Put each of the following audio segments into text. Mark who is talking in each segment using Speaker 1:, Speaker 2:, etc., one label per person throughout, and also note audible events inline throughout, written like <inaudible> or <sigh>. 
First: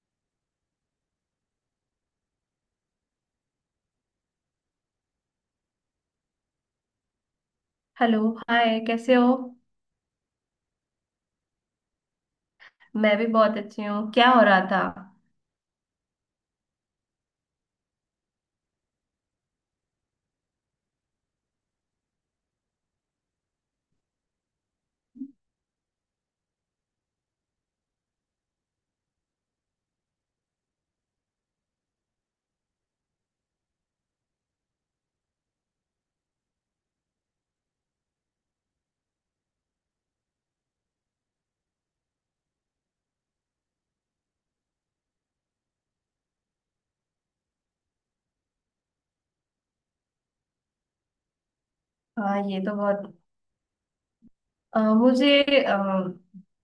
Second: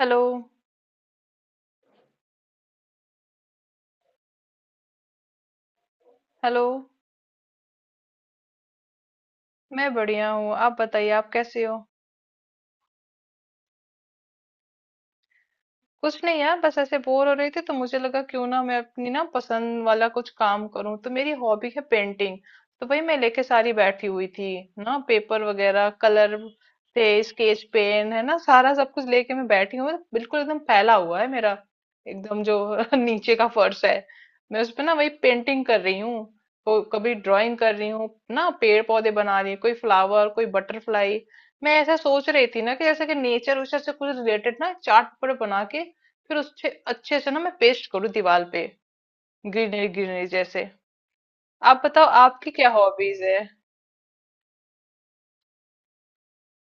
Speaker 1: Hello. Hello.
Speaker 2: Hello. Hi, कैसे हो?
Speaker 1: मैं बढ़िया हूँ। आप बताइए आप कैसे हो?
Speaker 2: मैं भी बहुत अच्छी हूँ। क्या हो रहा था?
Speaker 1: कुछ नहीं यार बस ऐसे बोर हो रही थी तो मुझे लगा क्यों ना मैं अपनी ना पसंद वाला कुछ काम करूं। तो मेरी हॉबी है पेंटिंग। तो वही मैं लेके सारी बैठी हुई थी ना, पेपर वगैरह कलर थे, स्केच पेन है ना, सारा सब कुछ लेके मैं बैठी हूँ। बिल्कुल एकदम फैला हुआ है मेरा एकदम जो <laughs> नीचे का फर्श है, मैं उस पे ना वही पेंटिंग कर रही हूँ। तो कभी ड्राइंग कर रही हूँ ना, पेड़ पौधे बना रही हूँ, कोई फ्लावर कोई बटरफ्लाई। मैं ऐसा सोच रही थी ना कि जैसे कि नेचर उचर से कुछ रिलेटेड ना चार्ट पर बना के फिर उससे अच्छे से ना मैं पेस्ट करूँ दीवार पे, ग्रीनरी ग्रीनरी जैसे। आप बताओ
Speaker 2: हाँ,
Speaker 1: आपकी
Speaker 2: ये
Speaker 1: क्या
Speaker 2: तो बहुत।
Speaker 1: हॉबीज है?
Speaker 2: मुझे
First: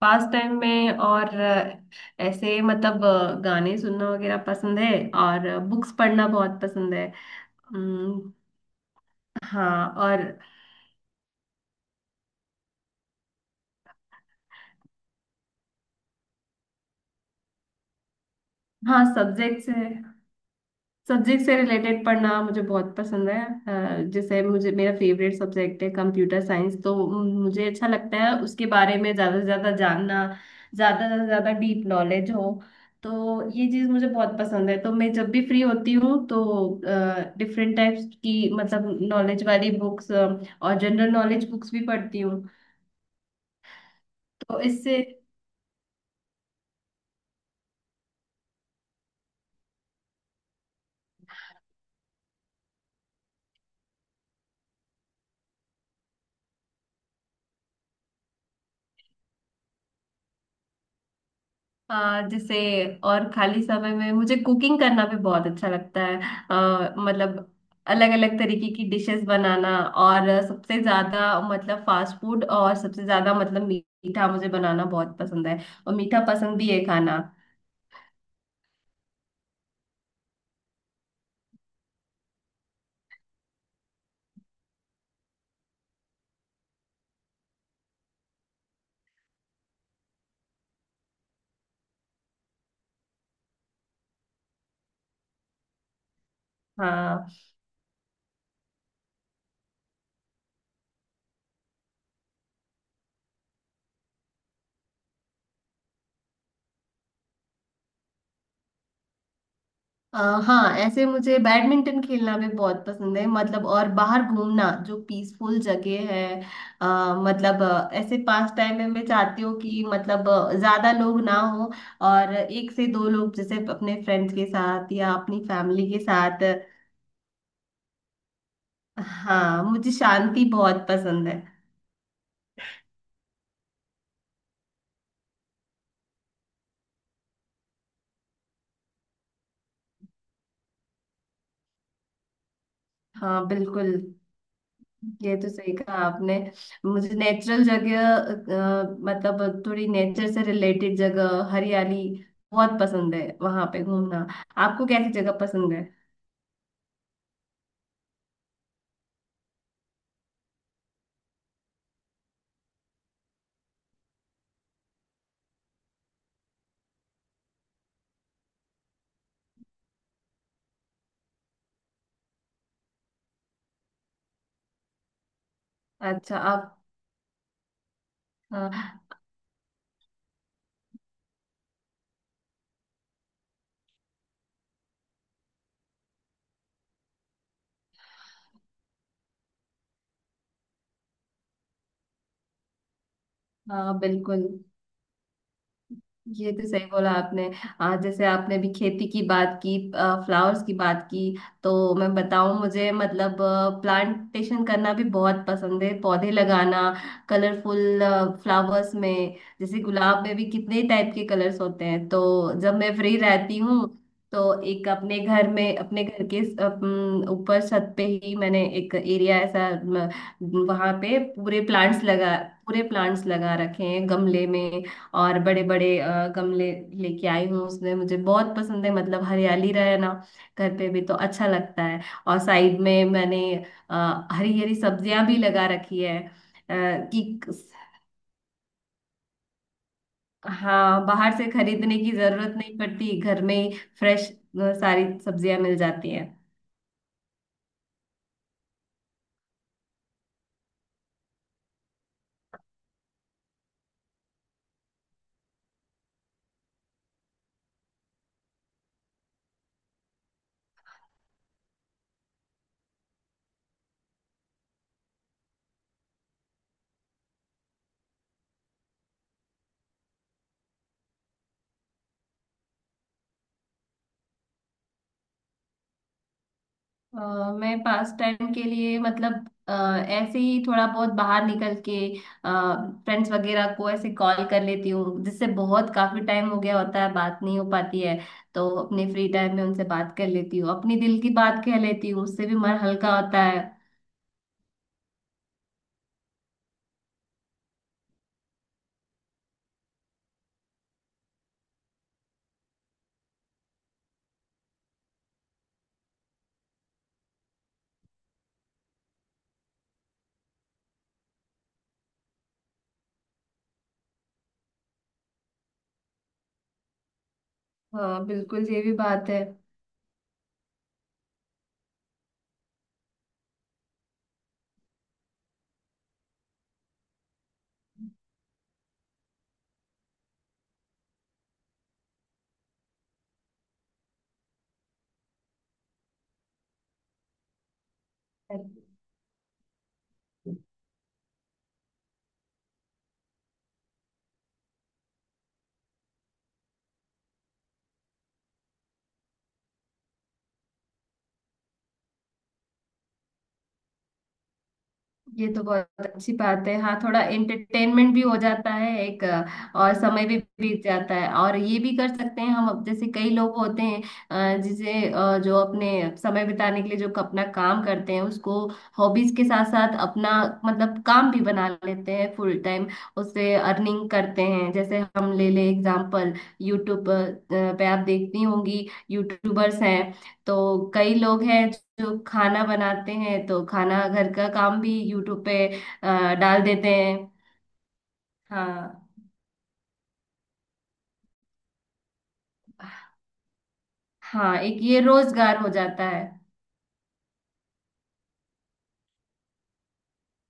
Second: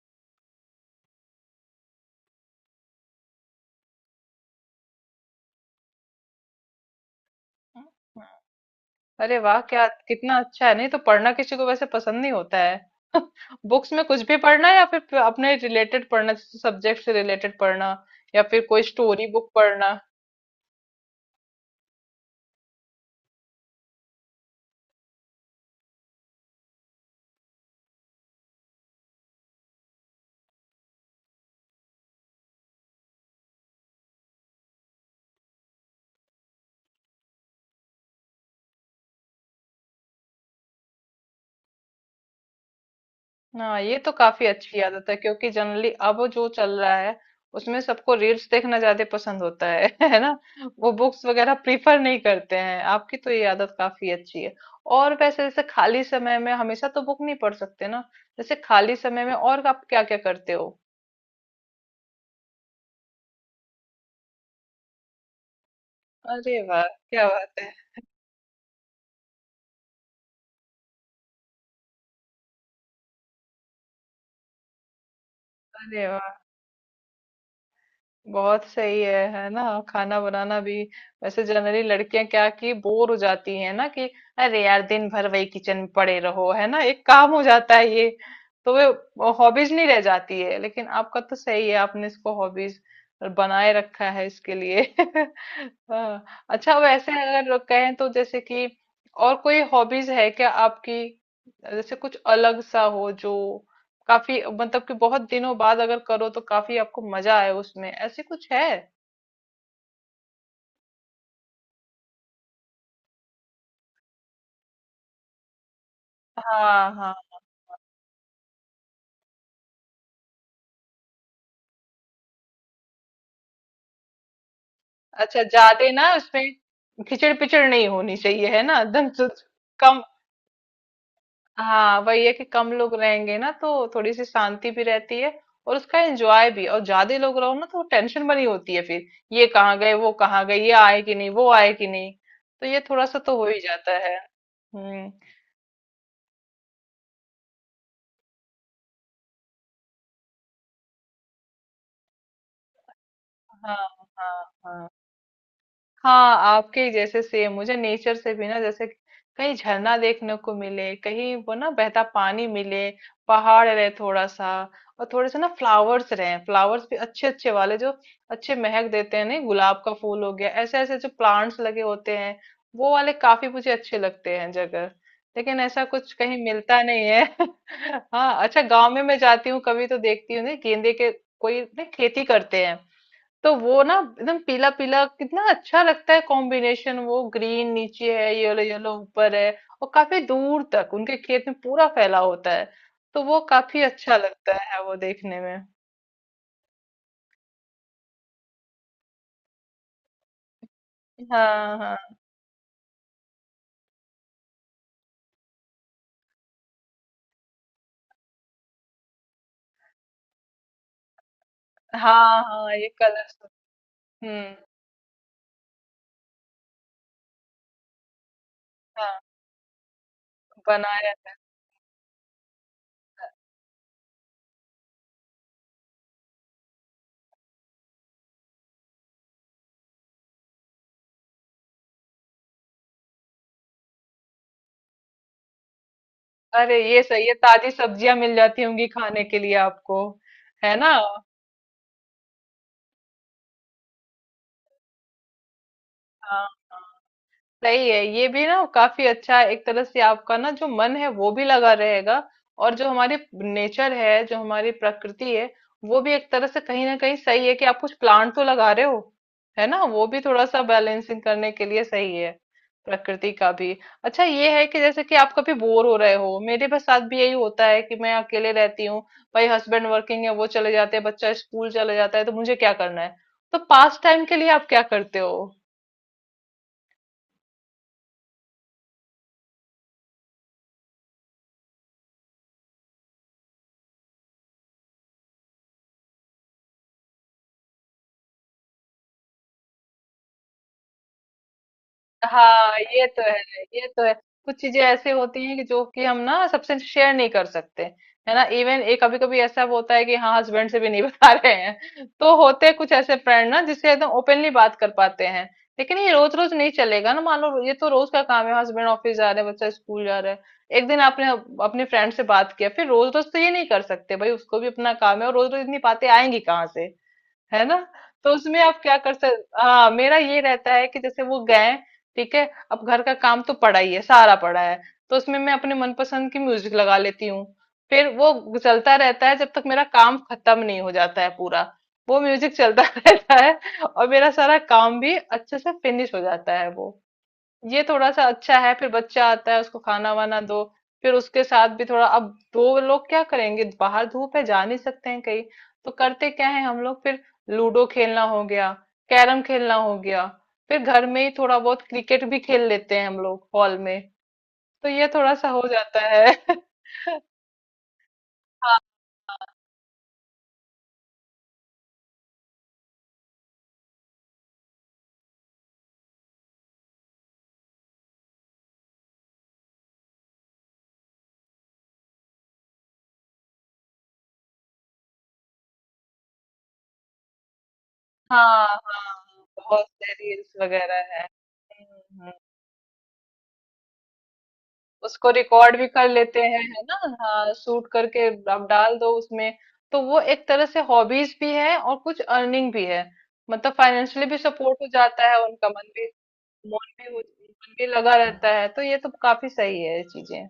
Speaker 2: पास टाइम में और ऐसे मतलब गाने सुनना वगैरह पसंद है। और बुक्स पढ़ना बहुत पसंद है। अम्म,
Speaker 1: अरे वाह, क्या
Speaker 2: हाँ। और
Speaker 1: कितना अच्छा है, नहीं तो पढ़ना किसी को वैसे पसंद नहीं होता है। <laughs> बुक्स में कुछ भी पढ़ना या फिर अपने रिलेटेड पढ़ना, जैसे सब्जेक्ट से रिलेटेड पढ़ना या फिर कोई
Speaker 2: हाँ,
Speaker 1: स्टोरी बुक
Speaker 2: सब्जेक्ट्स है।
Speaker 1: पढ़ना।
Speaker 2: सब्जेक्ट से रिलेटेड पढ़ना मुझे बहुत पसंद है। जैसे मुझे मेरा फेवरेट सब्जेक्ट है कंप्यूटर साइंस। तो मुझे अच्छा लगता है उसके बारे में ज़्यादा से ज़्यादा जानना, ज़्यादा से ज़्यादा डीप नॉलेज हो। तो ये चीज़ मुझे बहुत पसंद है। तो मैं जब भी फ्री होती हूँ तो डिफरेंट टाइप्स की मतलब नॉलेज वाली बुक्स और जनरल नॉलेज बुक्स भी पढ़ती हूँ।
Speaker 1: हाँ ये तो काफी
Speaker 2: तो
Speaker 1: अच्छी
Speaker 2: इससे।
Speaker 1: आदत है, क्योंकि जनरली अब जो चल रहा है उसमें सबको रील्स देखना ज्यादा पसंद होता है <laughs> है ना। वो बुक्स वगैरह प्रीफर नहीं करते हैं, आपकी तो ये आदत काफी अच्छी है। और वैसे जैसे खाली समय में हमेशा तो बुक नहीं पढ़ सकते ना। जैसे खाली समय में और आप क्या क्या करते हो?
Speaker 2: हाँ, जैसे। और खाली समय में मुझे कुकिंग करना भी बहुत अच्छा लगता है।
Speaker 1: अरे वाह क्या
Speaker 2: मतलब
Speaker 1: बात है।
Speaker 2: अलग अलग तरीके की डिशेस बनाना। और सबसे ज्यादा मतलब फास्ट फूड, और सबसे ज्यादा मतलब मीठा मुझे बनाना बहुत पसंद है। और
Speaker 1: अरे
Speaker 2: मीठा
Speaker 1: वाह,
Speaker 2: पसंद भी है खाना।
Speaker 1: बहुत सही है ना, खाना बनाना भी। वैसे जनरली लड़कियां क्या कि बोर हो जाती हैं ना, कि अरे यार दिन भर वही किचन में पड़े रहो है ना, एक काम हो जाता है ये। तो वे हॉबीज नहीं रह जाती है, लेकिन आपका तो सही है, आपने इसको हॉबीज बनाए रखा है इसके लिए <laughs> हाँ। अच्छा वैसे
Speaker 2: हाँ।
Speaker 1: अगर कहें तो जैसे कि और कोई हॉबीज है क्या आपकी? जैसे कुछ अलग सा हो जो काफी मतलब कि बहुत दिनों बाद अगर करो तो काफी आपको मजा आए उसमें, ऐसे कुछ है?
Speaker 2: अ, हाँ, ऐसे मुझे बैडमिंटन खेलना भी बहुत पसंद है, मतलब। और बाहर घूमना जो पीसफुल जगह है।
Speaker 1: हाँ हाँ।
Speaker 2: मतलब ऐसे पास टाइम में मैं चाहती हूँ कि मतलब ज्यादा लोग ना हो, और एक से दो लोग, जैसे अपने फ्रेंड्स के साथ या अपनी
Speaker 1: अच्छा ज्यादा
Speaker 2: फैमिली के
Speaker 1: ना
Speaker 2: साथ।
Speaker 1: उसमें खिचड़ पिचड़ नहीं होनी चाहिए है ना <laughs> एकदम से।
Speaker 2: हाँ, मुझे
Speaker 1: कम,
Speaker 2: शांति बहुत पसंद है।
Speaker 1: हाँ वही है कि कम लोग रहेंगे ना तो थोड़ी सी शांति भी रहती है और उसका एंजॉय भी। और ज्यादा लोग रहो ना तो टेंशन बनी होती है फिर, ये कहाँ गए वो कहाँ गए, ये आए कि नहीं वो आए कि नहीं, तो ये थोड़ा सा तो
Speaker 2: हाँ
Speaker 1: हो ही
Speaker 2: बिल्कुल।
Speaker 1: जाता है। हम्म।
Speaker 2: ये तो सही कहा आपने। मुझे नेचुरल जगह, मतलब थोड़ी नेचर से रिलेटेड जगह, हरियाली बहुत पसंद है वहां
Speaker 1: हाँ
Speaker 2: पे घूमना।
Speaker 1: हाँ।
Speaker 2: आपको
Speaker 1: हाँ
Speaker 2: कैसी जगह पसंद है?
Speaker 1: हाँ, आपके ही जैसे सेम मुझे नेचर से भी ना, जैसे कहीं झरना देखने को मिले, कहीं वो ना बहता पानी मिले, पहाड़ रहे थोड़ा सा। और थोड़े से ना फ्लावर्स रहे, फ्लावर्स भी अच्छे अच्छे वाले जो अच्छे महक देते हैं। नहीं, गुलाब का फूल हो गया, ऐसे ऐसे जो प्लांट्स लगे होते हैं वो वाले काफी मुझे अच्छे लगते हैं जगह। लेकिन ऐसा कुछ
Speaker 2: अच्छा
Speaker 1: कहीं
Speaker 2: आप।
Speaker 1: मिलता नहीं है <laughs> हाँ अच्छा, गांव में
Speaker 2: हाँ।
Speaker 1: मैं जाती हूँ कभी तो देखती हूँ ना गेंदे के, कोई ना खेती करते हैं तो वो ना एकदम पीला पीला, कितना अच्छा लगता है कॉम्बिनेशन, वो ग्रीन नीचे है येलो येलो ऊपर है। और काफी दूर तक उनके खेत में पूरा फैला होता है, तो वो काफी
Speaker 2: हाँ
Speaker 1: अच्छा
Speaker 2: बिल्कुल।
Speaker 1: लगता है वो देखने में।
Speaker 2: ये तो सही बोला आपने। आज जैसे आपने भी खेती की बात की, फ्लावर्स की बात की, तो
Speaker 1: हाँ हाँ।
Speaker 2: मैं बताऊं मुझे मतलब प्लांटेशन करना भी बहुत पसंद है, पौधे लगाना। कलरफुल फ्लावर्स में जैसे गुलाब में भी कितने टाइप के कलर्स होते हैं। तो
Speaker 1: हाँ हाँ
Speaker 2: जब
Speaker 1: ये
Speaker 2: मैं फ्री
Speaker 1: कलर।
Speaker 2: रहती हूँ तो
Speaker 1: हम्म।
Speaker 2: एक अपने घर में, अपने घर के अपन ऊपर छत पे ही मैंने एक
Speaker 1: हाँ
Speaker 2: एरिया ऐसा। वहां
Speaker 1: बनाया।
Speaker 2: पे पूरे प्लांट्स लगा रखे हैं गमले में। और बड़े बड़े गमले लेके आई हूँ। उसमें मुझे बहुत पसंद है, मतलब हरियाली रहे ना, घर पे भी तो अच्छा लगता है। और साइड में मैंने हरी हरी सब्जियां भी लगा रखी है।
Speaker 1: अरे ये सही है,
Speaker 2: कि
Speaker 1: ताजी सब्जियां मिल जाती होंगी खाने के लिए आपको, है ना।
Speaker 2: हाँ,
Speaker 1: हाँ
Speaker 2: बाहर से खरीदने की जरूरत नहीं पड़ती, घर में ही फ्रेश सारी सब्जियां मिल जाती हैं।
Speaker 1: हाँ। सही है ये भी ना, काफी अच्छा है एक तरह से, आपका ना जो मन है वो भी लगा रहेगा। और जो हमारे नेचर है, जो हमारी प्रकृति है, वो भी एक तरह से कहीं ना कहीं सही है कि आप कुछ प्लांट तो लगा रहे हो है ना, वो भी थोड़ा सा बैलेंसिंग करने के लिए सही है प्रकृति का भी। अच्छा ये है कि जैसे कि आप कभी बोर हो रहे हो, मेरे बस साथ भी यही होता है कि मैं अकेले रहती हूँ भाई, हस्बैंड वर्किंग है वो चले जाते हैं, बच्चा स्कूल चले जाता है, तो मुझे क्या करना है। तो पास टाइम के लिए आप क्या करते हो?
Speaker 2: अ, मैं पास टाइम के लिए, मतलब ऐसे ही थोड़ा बहुत बाहर निकल के फ्रेंड्स वगैरह को ऐसे कॉल कर लेती हूँ, जिससे बहुत काफी टाइम हो गया होता है बात नहीं हो पाती है। तो अपने फ्री टाइम में उनसे बात कर लेती हूँ, अपनी दिल की बात कह लेती हूँ, उससे भी
Speaker 1: हाँ
Speaker 2: मन
Speaker 1: ये
Speaker 2: हल्का
Speaker 1: तो है।
Speaker 2: होता है।
Speaker 1: ये तो है। कुछ चीजें ऐसी होती हैं कि जो कि हम ना सबसे शेयर नहीं कर सकते है ना। इवन एक कभी कभी ऐसा होता है कि हाँ हस्बैंड से भी नहीं <laughs> बता रहे हैं, तो होते कुछ ऐसे फ्रेंड ना जिससे एकदम ओपनली बात कर पाते हैं। लेकिन ये रोज रोज नहीं चलेगा ना, मान लो, ये तो रोज का काम है, हस्बैंड ऑफिस जा रहे हैं, बच्चा स्कूल जा रहा है। एक दिन आपने अपने फ्रेंड से बात किया, फिर रोज रोज तो ये नहीं कर सकते भाई, उसको भी अपना काम है, और रोज रोज इतनी बातें आएंगी कहाँ से, है ना।
Speaker 2: हाँ
Speaker 1: तो उसमें
Speaker 2: बिल्कुल,
Speaker 1: आप
Speaker 2: ये भी
Speaker 1: क्या कर
Speaker 2: बात
Speaker 1: सकते। हाँ, मेरा ये रहता है कि जैसे वो गए, ठीक है, अब घर का काम तो पड़ा ही है, सारा पड़ा है, तो उसमें मैं अपने मनपसंद की म्यूजिक लगा लेती हूँ। फिर वो चलता रहता है जब तक मेरा काम खत्म नहीं हो जाता है पूरा, वो म्यूजिक चलता <laughs> रहता है, और मेरा सारा काम भी अच्छे से फिनिश हो जाता है वो। ये थोड़ा सा अच्छा है। फिर बच्चा आता है, उसको खाना वाना
Speaker 2: है।
Speaker 1: दो, फिर उसके साथ भी थोड़ा, अब दो लोग क्या करेंगे, बाहर धूप है जा नहीं सकते हैं कहीं, तो करते क्या है हम लोग फिर, लूडो खेलना हो गया, कैरम खेलना हो गया, फिर घर में ही थोड़ा बहुत क्रिकेट भी खेल लेते हैं हम लोग हॉल में, तो ये थोड़ा
Speaker 2: ये
Speaker 1: सा हो
Speaker 2: तो
Speaker 1: जाता
Speaker 2: बहुत अच्छी
Speaker 1: है
Speaker 2: बात है, हाँ। थोड़ा
Speaker 1: <laughs>
Speaker 2: एंटरटेनमेंट भी हो जाता है एक। और समय भी बीत जाता है, और ये भी कर सकते हैं हम। अब जैसे कई लोग होते हैं जिसे जो अपने समय बिताने के लिए, जो अपना काम करते हैं उसको हॉबीज के साथ साथ अपना मतलब काम भी बना लेते हैं फुल टाइम, उससे अर्निंग करते हैं। जैसे हम ले ले एग्जाम्पल, यूट्यूब पे आप देखती
Speaker 1: हाँ
Speaker 2: होंगी
Speaker 1: हाँ।
Speaker 2: यूट्यूबर्स
Speaker 1: बहुत से
Speaker 2: हैं।
Speaker 1: रील्स
Speaker 2: तो
Speaker 1: वगैरह
Speaker 2: कई
Speaker 1: है।
Speaker 2: लोग हैं जो खाना बनाते हैं, तो खाना घर का काम भी
Speaker 1: उसको
Speaker 2: यूट्यूब पे
Speaker 1: रिकॉर्ड भी कर लेते हैं
Speaker 2: डाल
Speaker 1: है
Speaker 2: देते
Speaker 1: ना।
Speaker 2: हैं।
Speaker 1: हाँ, शूट करके आप डाल दो
Speaker 2: हाँ
Speaker 1: उसमें, तो वो एक तरह से हॉबीज भी है और कुछ अर्निंग भी है, मतलब फाइनेंशियली भी
Speaker 2: हाँ, एक
Speaker 1: सपोर्ट हो
Speaker 2: ये
Speaker 1: जाता है,
Speaker 2: रोजगार
Speaker 1: उनका
Speaker 2: हो
Speaker 1: मन भी
Speaker 2: जाता है।
Speaker 1: मन भी लगा रहता है। तो ये तो काफी सही है ये चीजें।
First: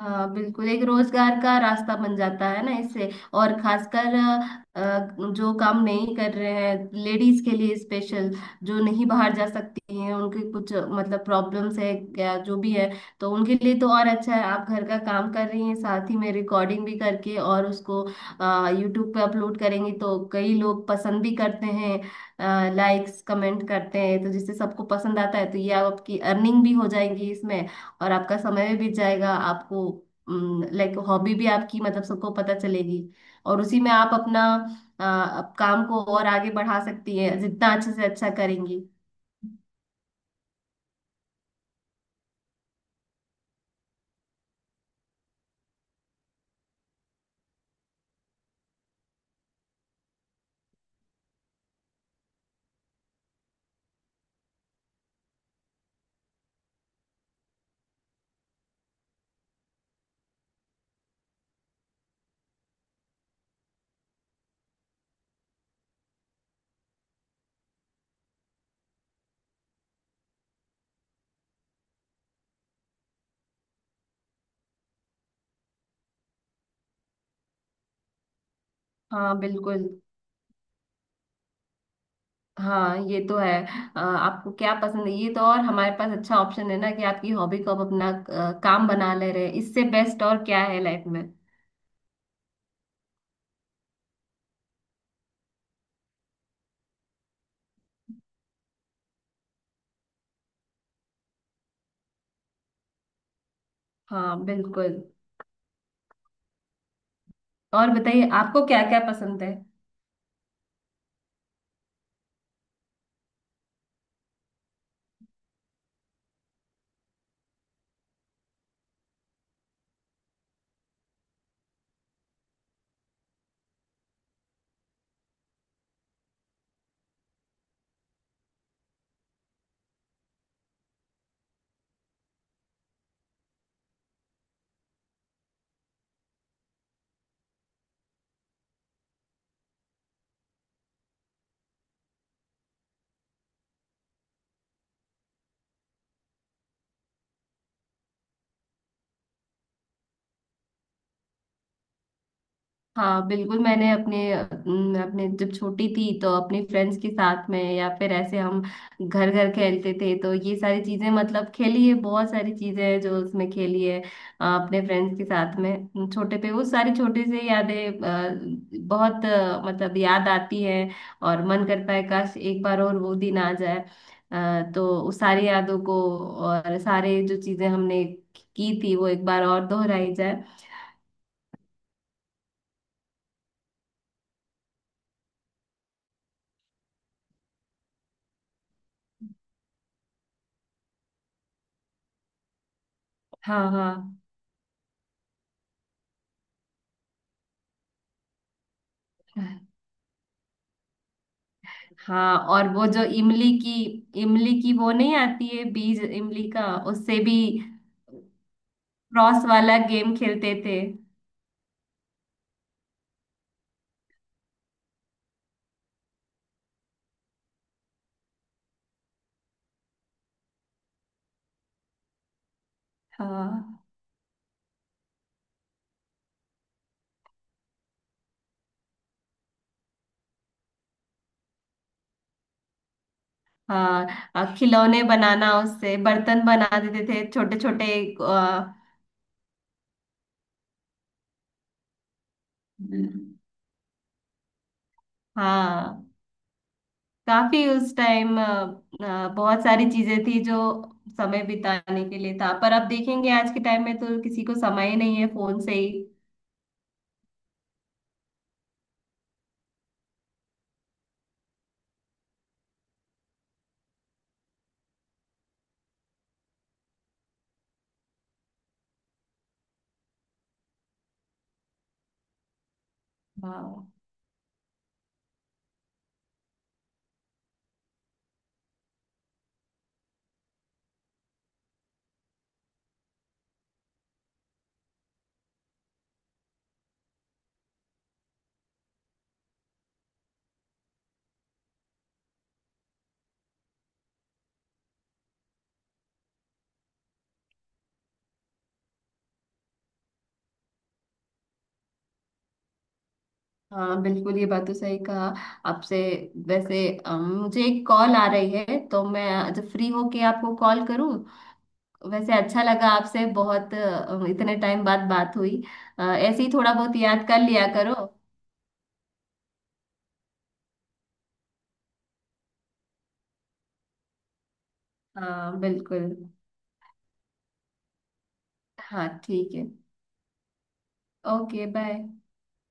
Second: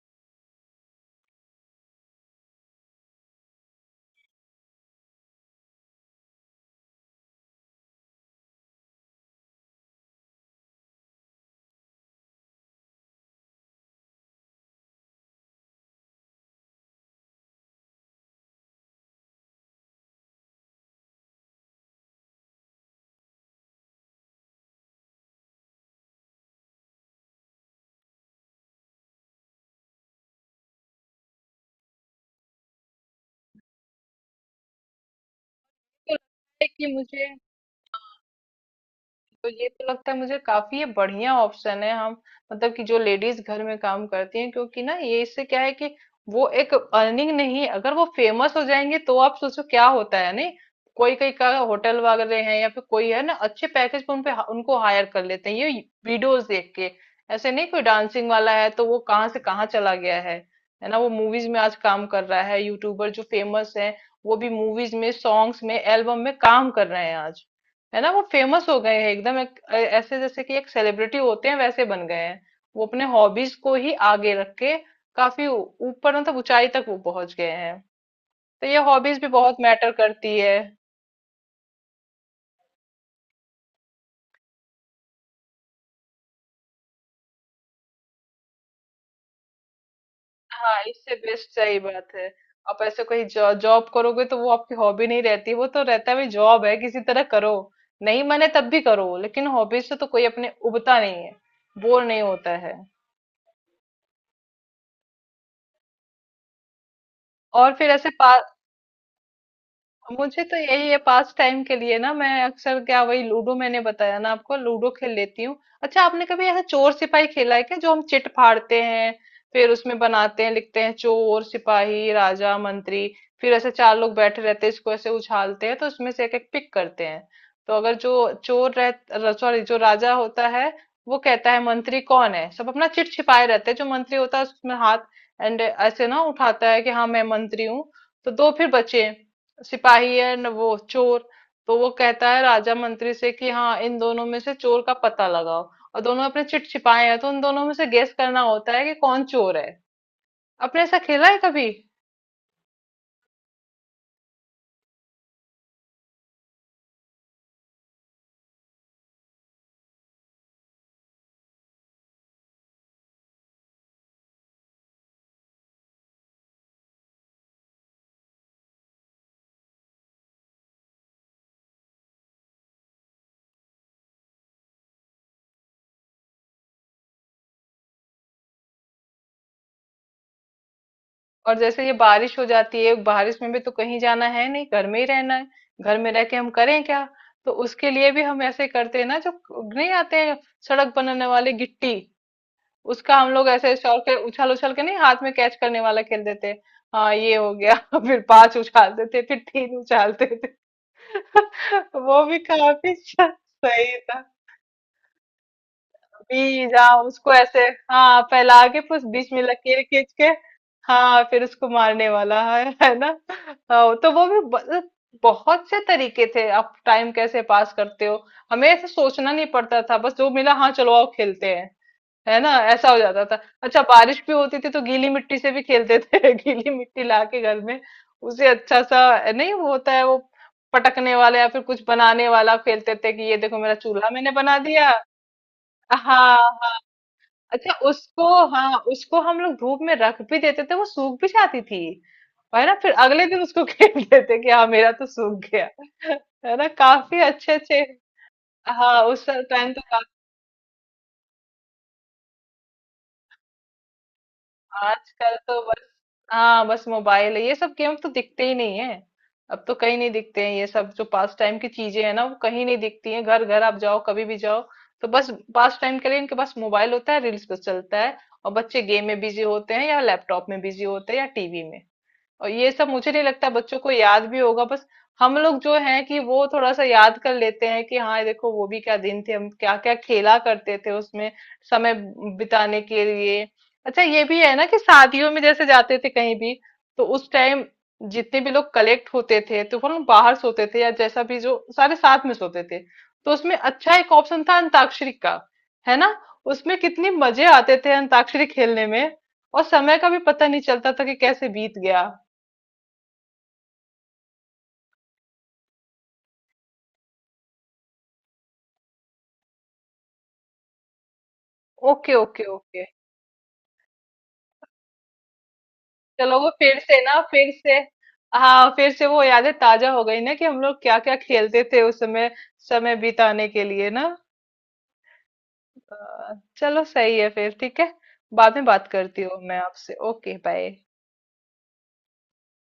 Speaker 2: हाँ बिल्कुल, एक रोजगार का रास्ता बन जाता है ना इससे। और खासकर जो काम नहीं कर रहे हैं लेडीज के लिए स्पेशल, जो नहीं बाहर जा सकती हैं, उनके कुछ मतलब प्रॉब्लम्स है क्या, जो भी है, तो उनके लिए तो और अच्छा है। आप घर का काम कर रही हैं, साथ ही में रिकॉर्डिंग भी करके, और उसको यूट्यूब पे अपलोड करेंगी, तो कई लोग पसंद भी करते हैं, लाइक्स कमेंट करते हैं, तो जिससे सबको पसंद आता है, तो ये आपकी अर्निंग भी हो जाएगी इसमें। और आपका समय भी बीत जाएगा, आपको लाइक हॉबी भी आपकी मतलब सबको पता चलेगी। और उसी में आप अपना अ, काम को
Speaker 1: तो
Speaker 2: और आगे
Speaker 1: लगता है
Speaker 2: बढ़ा
Speaker 1: कि
Speaker 2: सकती
Speaker 1: मुझे,
Speaker 2: है, जितना अच्छे से अच्छा करेंगी।
Speaker 1: तो ये तो लगता है मुझे काफी ये बढ़िया ऑप्शन है हम, मतलब कि जो लेडीज घर में काम करती हैं, क्योंकि ना ये इससे क्या है कि वो एक अर्निंग नहीं है, अगर वो फेमस हो जाएंगे तो आप सोचो क्या होता है। नहीं, कोई कोई का होटल वगैरह है या फिर कोई है ना, अच्छे पैकेज पर उनपे उनको हायर कर लेते हैं ये वीडियोस देख के। ऐसे नहीं, कोई डांसिंग वाला है तो वो कहाँ से कहाँ चला गया है ना, वो मूवीज में आज काम कर रहा है। यूट्यूबर जो फेमस है वो भी मूवीज में, सॉन्ग्स में, एल्बम में काम कर रहे हैं आज, है ना। वो फेमस हो गए हैं एकदम, ऐसे जैसे कि एक सेलिब्रिटी होते हैं वैसे बन गए हैं। वो अपने हॉबीज को ही आगे रख के काफी ऊपर मतलब ऊंचाई तक वो पहुंच गए हैं। तो ये हॉबीज भी
Speaker 2: हाँ
Speaker 1: बहुत
Speaker 2: बिल्कुल।
Speaker 1: मैटर करती है।
Speaker 2: हाँ, ये तो है। आपको क्या पसंद है ये तो, और हमारे पास अच्छा ऑप्शन है ना कि आपकी हॉबी को आप अपना काम बना ले रहे हैं, इससे बेस्ट और क्या है
Speaker 1: हाँ,
Speaker 2: लाइफ
Speaker 1: इससे
Speaker 2: में।
Speaker 1: बेस्ट सही बात है। आप ऐसे कोई जॉब करोगे तो वो आपकी हॉबी नहीं रहती, वो तो रहता है भाई जॉब है किसी तरह करो। नहीं मने तब भी करो, लेकिन हॉबीज से तो कोई अपने उबता नहीं है, बोर नहीं होता है।
Speaker 2: हाँ बिल्कुल।
Speaker 1: और फिर
Speaker 2: और
Speaker 1: ऐसे
Speaker 2: बताइए आपको क्या क्या पसंद है?
Speaker 1: मुझे तो यही है पास टाइम के लिए ना, मैं अक्सर क्या, वही लूडो, मैंने बताया ना आपको, लूडो खेल लेती हूँ। अच्छा आपने कभी ऐसा चोर सिपाही खेला है क्या, जो हम चिट फाड़ते हैं फिर उसमें बनाते हैं, लिखते हैं चोर सिपाही राजा मंत्री। फिर ऐसे चार लोग बैठे रहते हैं, इसको ऐसे उछालते हैं तो उसमें से एक एक पिक करते हैं। तो अगर जो चोर रह सॉरी, जो राजा होता है वो कहता है मंत्री कौन है, सब अपना चिट छिपाए रहते हैं, जो मंत्री होता है उसमें हाथ एंड ऐसे ना उठाता है कि हाँ मैं मंत्री हूँ। तो दो फिर बचे, सिपाही है न वो चोर, तो वो कहता है राजा मंत्री से कि हाँ इन दोनों में से चोर का पता लगाओ, और दोनों अपने चिट छिपाए हैं, तो उन दोनों में से गेस करना होता है कि कौन चोर है। आपने ऐसा खेला है कभी?
Speaker 2: हाँ बिल्कुल, मैंने अपने अपने जब छोटी थी तो अपने फ्रेंड्स के साथ में, या फिर ऐसे हम घर घर खेलते थे, तो ये सारी चीजें मतलब खेली है। बहुत सारी चीजें हैं जो उसमें खेली है अपने फ्रेंड्स के साथ में। छोटे पे वो सारी छोटी सी यादें बहुत मतलब याद आती है, और मन करता है काश एक बार और वो दिन आ जाए। तो उस सारी यादों को और सारे जो चीजें हमने की थी वो एक बार और दोहराई जाए।
Speaker 1: और जैसे ये बारिश हो जाती है, बारिश में भी तो कहीं जाना है नहीं, घर में ही रहना है, घर में रह के हम करें क्या, तो उसके लिए भी हम ऐसे करते हैं ना, जो नहीं आते हैं सड़क बनाने वाले गिट्टी, उसका हम लोग ऐसे शौक है
Speaker 2: हाँ।
Speaker 1: उछल उछल के, नहीं, हाथ में कैच करने वाला खेल देते। हाँ ये हो गया <laughs> फिर पांच उछालते थे फिर
Speaker 2: हाँ।
Speaker 1: तीन उछालते थे। <laughs> वो भी
Speaker 2: हाँ। और वो
Speaker 1: काफी
Speaker 2: जो इमली की
Speaker 1: सही था।
Speaker 2: इमली की वो नहीं आती है, बीज इमली का,
Speaker 1: बीज, हाँ
Speaker 2: उससे
Speaker 1: उसको
Speaker 2: भी
Speaker 1: ऐसे, हाँ फैला के फिर बीच में
Speaker 2: क्रॉस वाला
Speaker 1: लकीर खींच
Speaker 2: गेम
Speaker 1: के,
Speaker 2: खेलते थे।
Speaker 1: हाँ फिर उसको मारने वाला है ना। हाँ, तो वो भी बहुत से तरीके थे, आप टाइम कैसे पास करते हो, हमें ऐसे सोचना नहीं पड़ता था, बस जो मिला हाँ चलो आओ खेलते हैं, है ना, ऐसा हो जाता था। अच्छा,
Speaker 2: हाँ।
Speaker 1: बारिश भी होती थी तो गीली मिट्टी से भी खेलते थे <laughs> गीली मिट्टी ला के घर में उसे अच्छा सा, नहीं वो होता है वो पटकने वाला या फिर कुछ बनाने वाला खेलते थे कि ये देखो मेरा
Speaker 2: हाँ
Speaker 1: चूल्हा मैंने बना दिया।
Speaker 2: खिलौने बनाना, उससे
Speaker 1: हाँ।
Speaker 2: बर्तन बना देते थे छोटे
Speaker 1: अच्छा
Speaker 2: छोटे।
Speaker 1: उसको, हाँ उसको हम लोग धूप में रख भी देते थे, वो सूख भी जाती थी, है ना, फिर अगले दिन उसको <laughs> खेलते थे कि हाँ मेरा तो सूख गया
Speaker 2: हाँ।
Speaker 1: <laughs> है ना, काफी अच्छे
Speaker 2: काफी
Speaker 1: अच्छे।
Speaker 2: उस टाइम
Speaker 1: हाँ उस
Speaker 2: बहुत
Speaker 1: टाइम तो
Speaker 2: सारी
Speaker 1: काफी।
Speaker 2: चीजें थी जो समय बिताने के लिए था, पर अब देखेंगे आज के टाइम में तो किसी को समय ही नहीं है,
Speaker 1: आजकल तो
Speaker 2: फोन से ही।
Speaker 1: हाँ बस मोबाइल है, ये सब गेम तो दिखते ही नहीं है। अब तो कहीं नहीं दिखते हैं ये सब, जो पास टाइम की चीजें है ना वो कहीं नहीं दिखती हैं, घर घर आप जाओ कभी भी जाओ, तो बस पास टाइम के लिए इनके पास मोबाइल होता है, रील्स पे चलता है। और बच्चे गेम में बिजी होते हैं या लैपटॉप में बिजी होते हैं या टीवी में। और ये सब मुझे नहीं लगता बच्चों को
Speaker 2: हाँ।
Speaker 1: याद भी होगा, बस हम लोग जो हैं कि वो थोड़ा सा याद कर लेते हैं कि हाँ देखो वो भी क्या दिन थे, हम क्या क्या खेला करते थे उसमें समय बिताने के लिए। अच्छा ये भी है ना कि शादियों में जैसे जाते थे कहीं भी, तो उस टाइम जितने भी लोग कलेक्ट होते थे तो वो लोग बाहर सोते थे, या जैसा भी, जो सारे साथ में सोते थे, तो उसमें अच्छा एक ऑप्शन था अंताक्षरी का, है ना। उसमें कितने मजे आते थे अंताक्षरी खेलने में, और समय का भी पता नहीं चलता था कि कैसे बीत गया।
Speaker 2: हाँ बिल्कुल, ये बात तो सही कहा आपसे। वैसे मुझे एक कॉल आ रही है, तो मैं जब फ्री हो के आपको कॉल करूँ।
Speaker 1: ओके
Speaker 2: वैसे
Speaker 1: ओके
Speaker 2: अच्छा
Speaker 1: ओके।
Speaker 2: लगा आपसे बहुत, इतने टाइम बाद बात हुई।
Speaker 1: चलो
Speaker 2: ऐसे
Speaker 1: वो
Speaker 2: ही थोड़ा
Speaker 1: फिर
Speaker 2: बहुत
Speaker 1: से ना
Speaker 2: याद कर
Speaker 1: फिर
Speaker 2: लिया
Speaker 1: से,
Speaker 2: करो।
Speaker 1: हाँ फिर से वो यादें ताजा हो गई ना कि हम लोग क्या क्या खेलते थे उस समय, समय बिताने के लिए ना।
Speaker 2: हाँ बिल्कुल।
Speaker 1: चलो सही है फिर, ठीक है, बाद में बात
Speaker 2: हाँ
Speaker 1: करती हूँ
Speaker 2: ठीक
Speaker 1: मैं
Speaker 2: है।
Speaker 1: आपसे। Okay bye.
Speaker 2: Okay bye.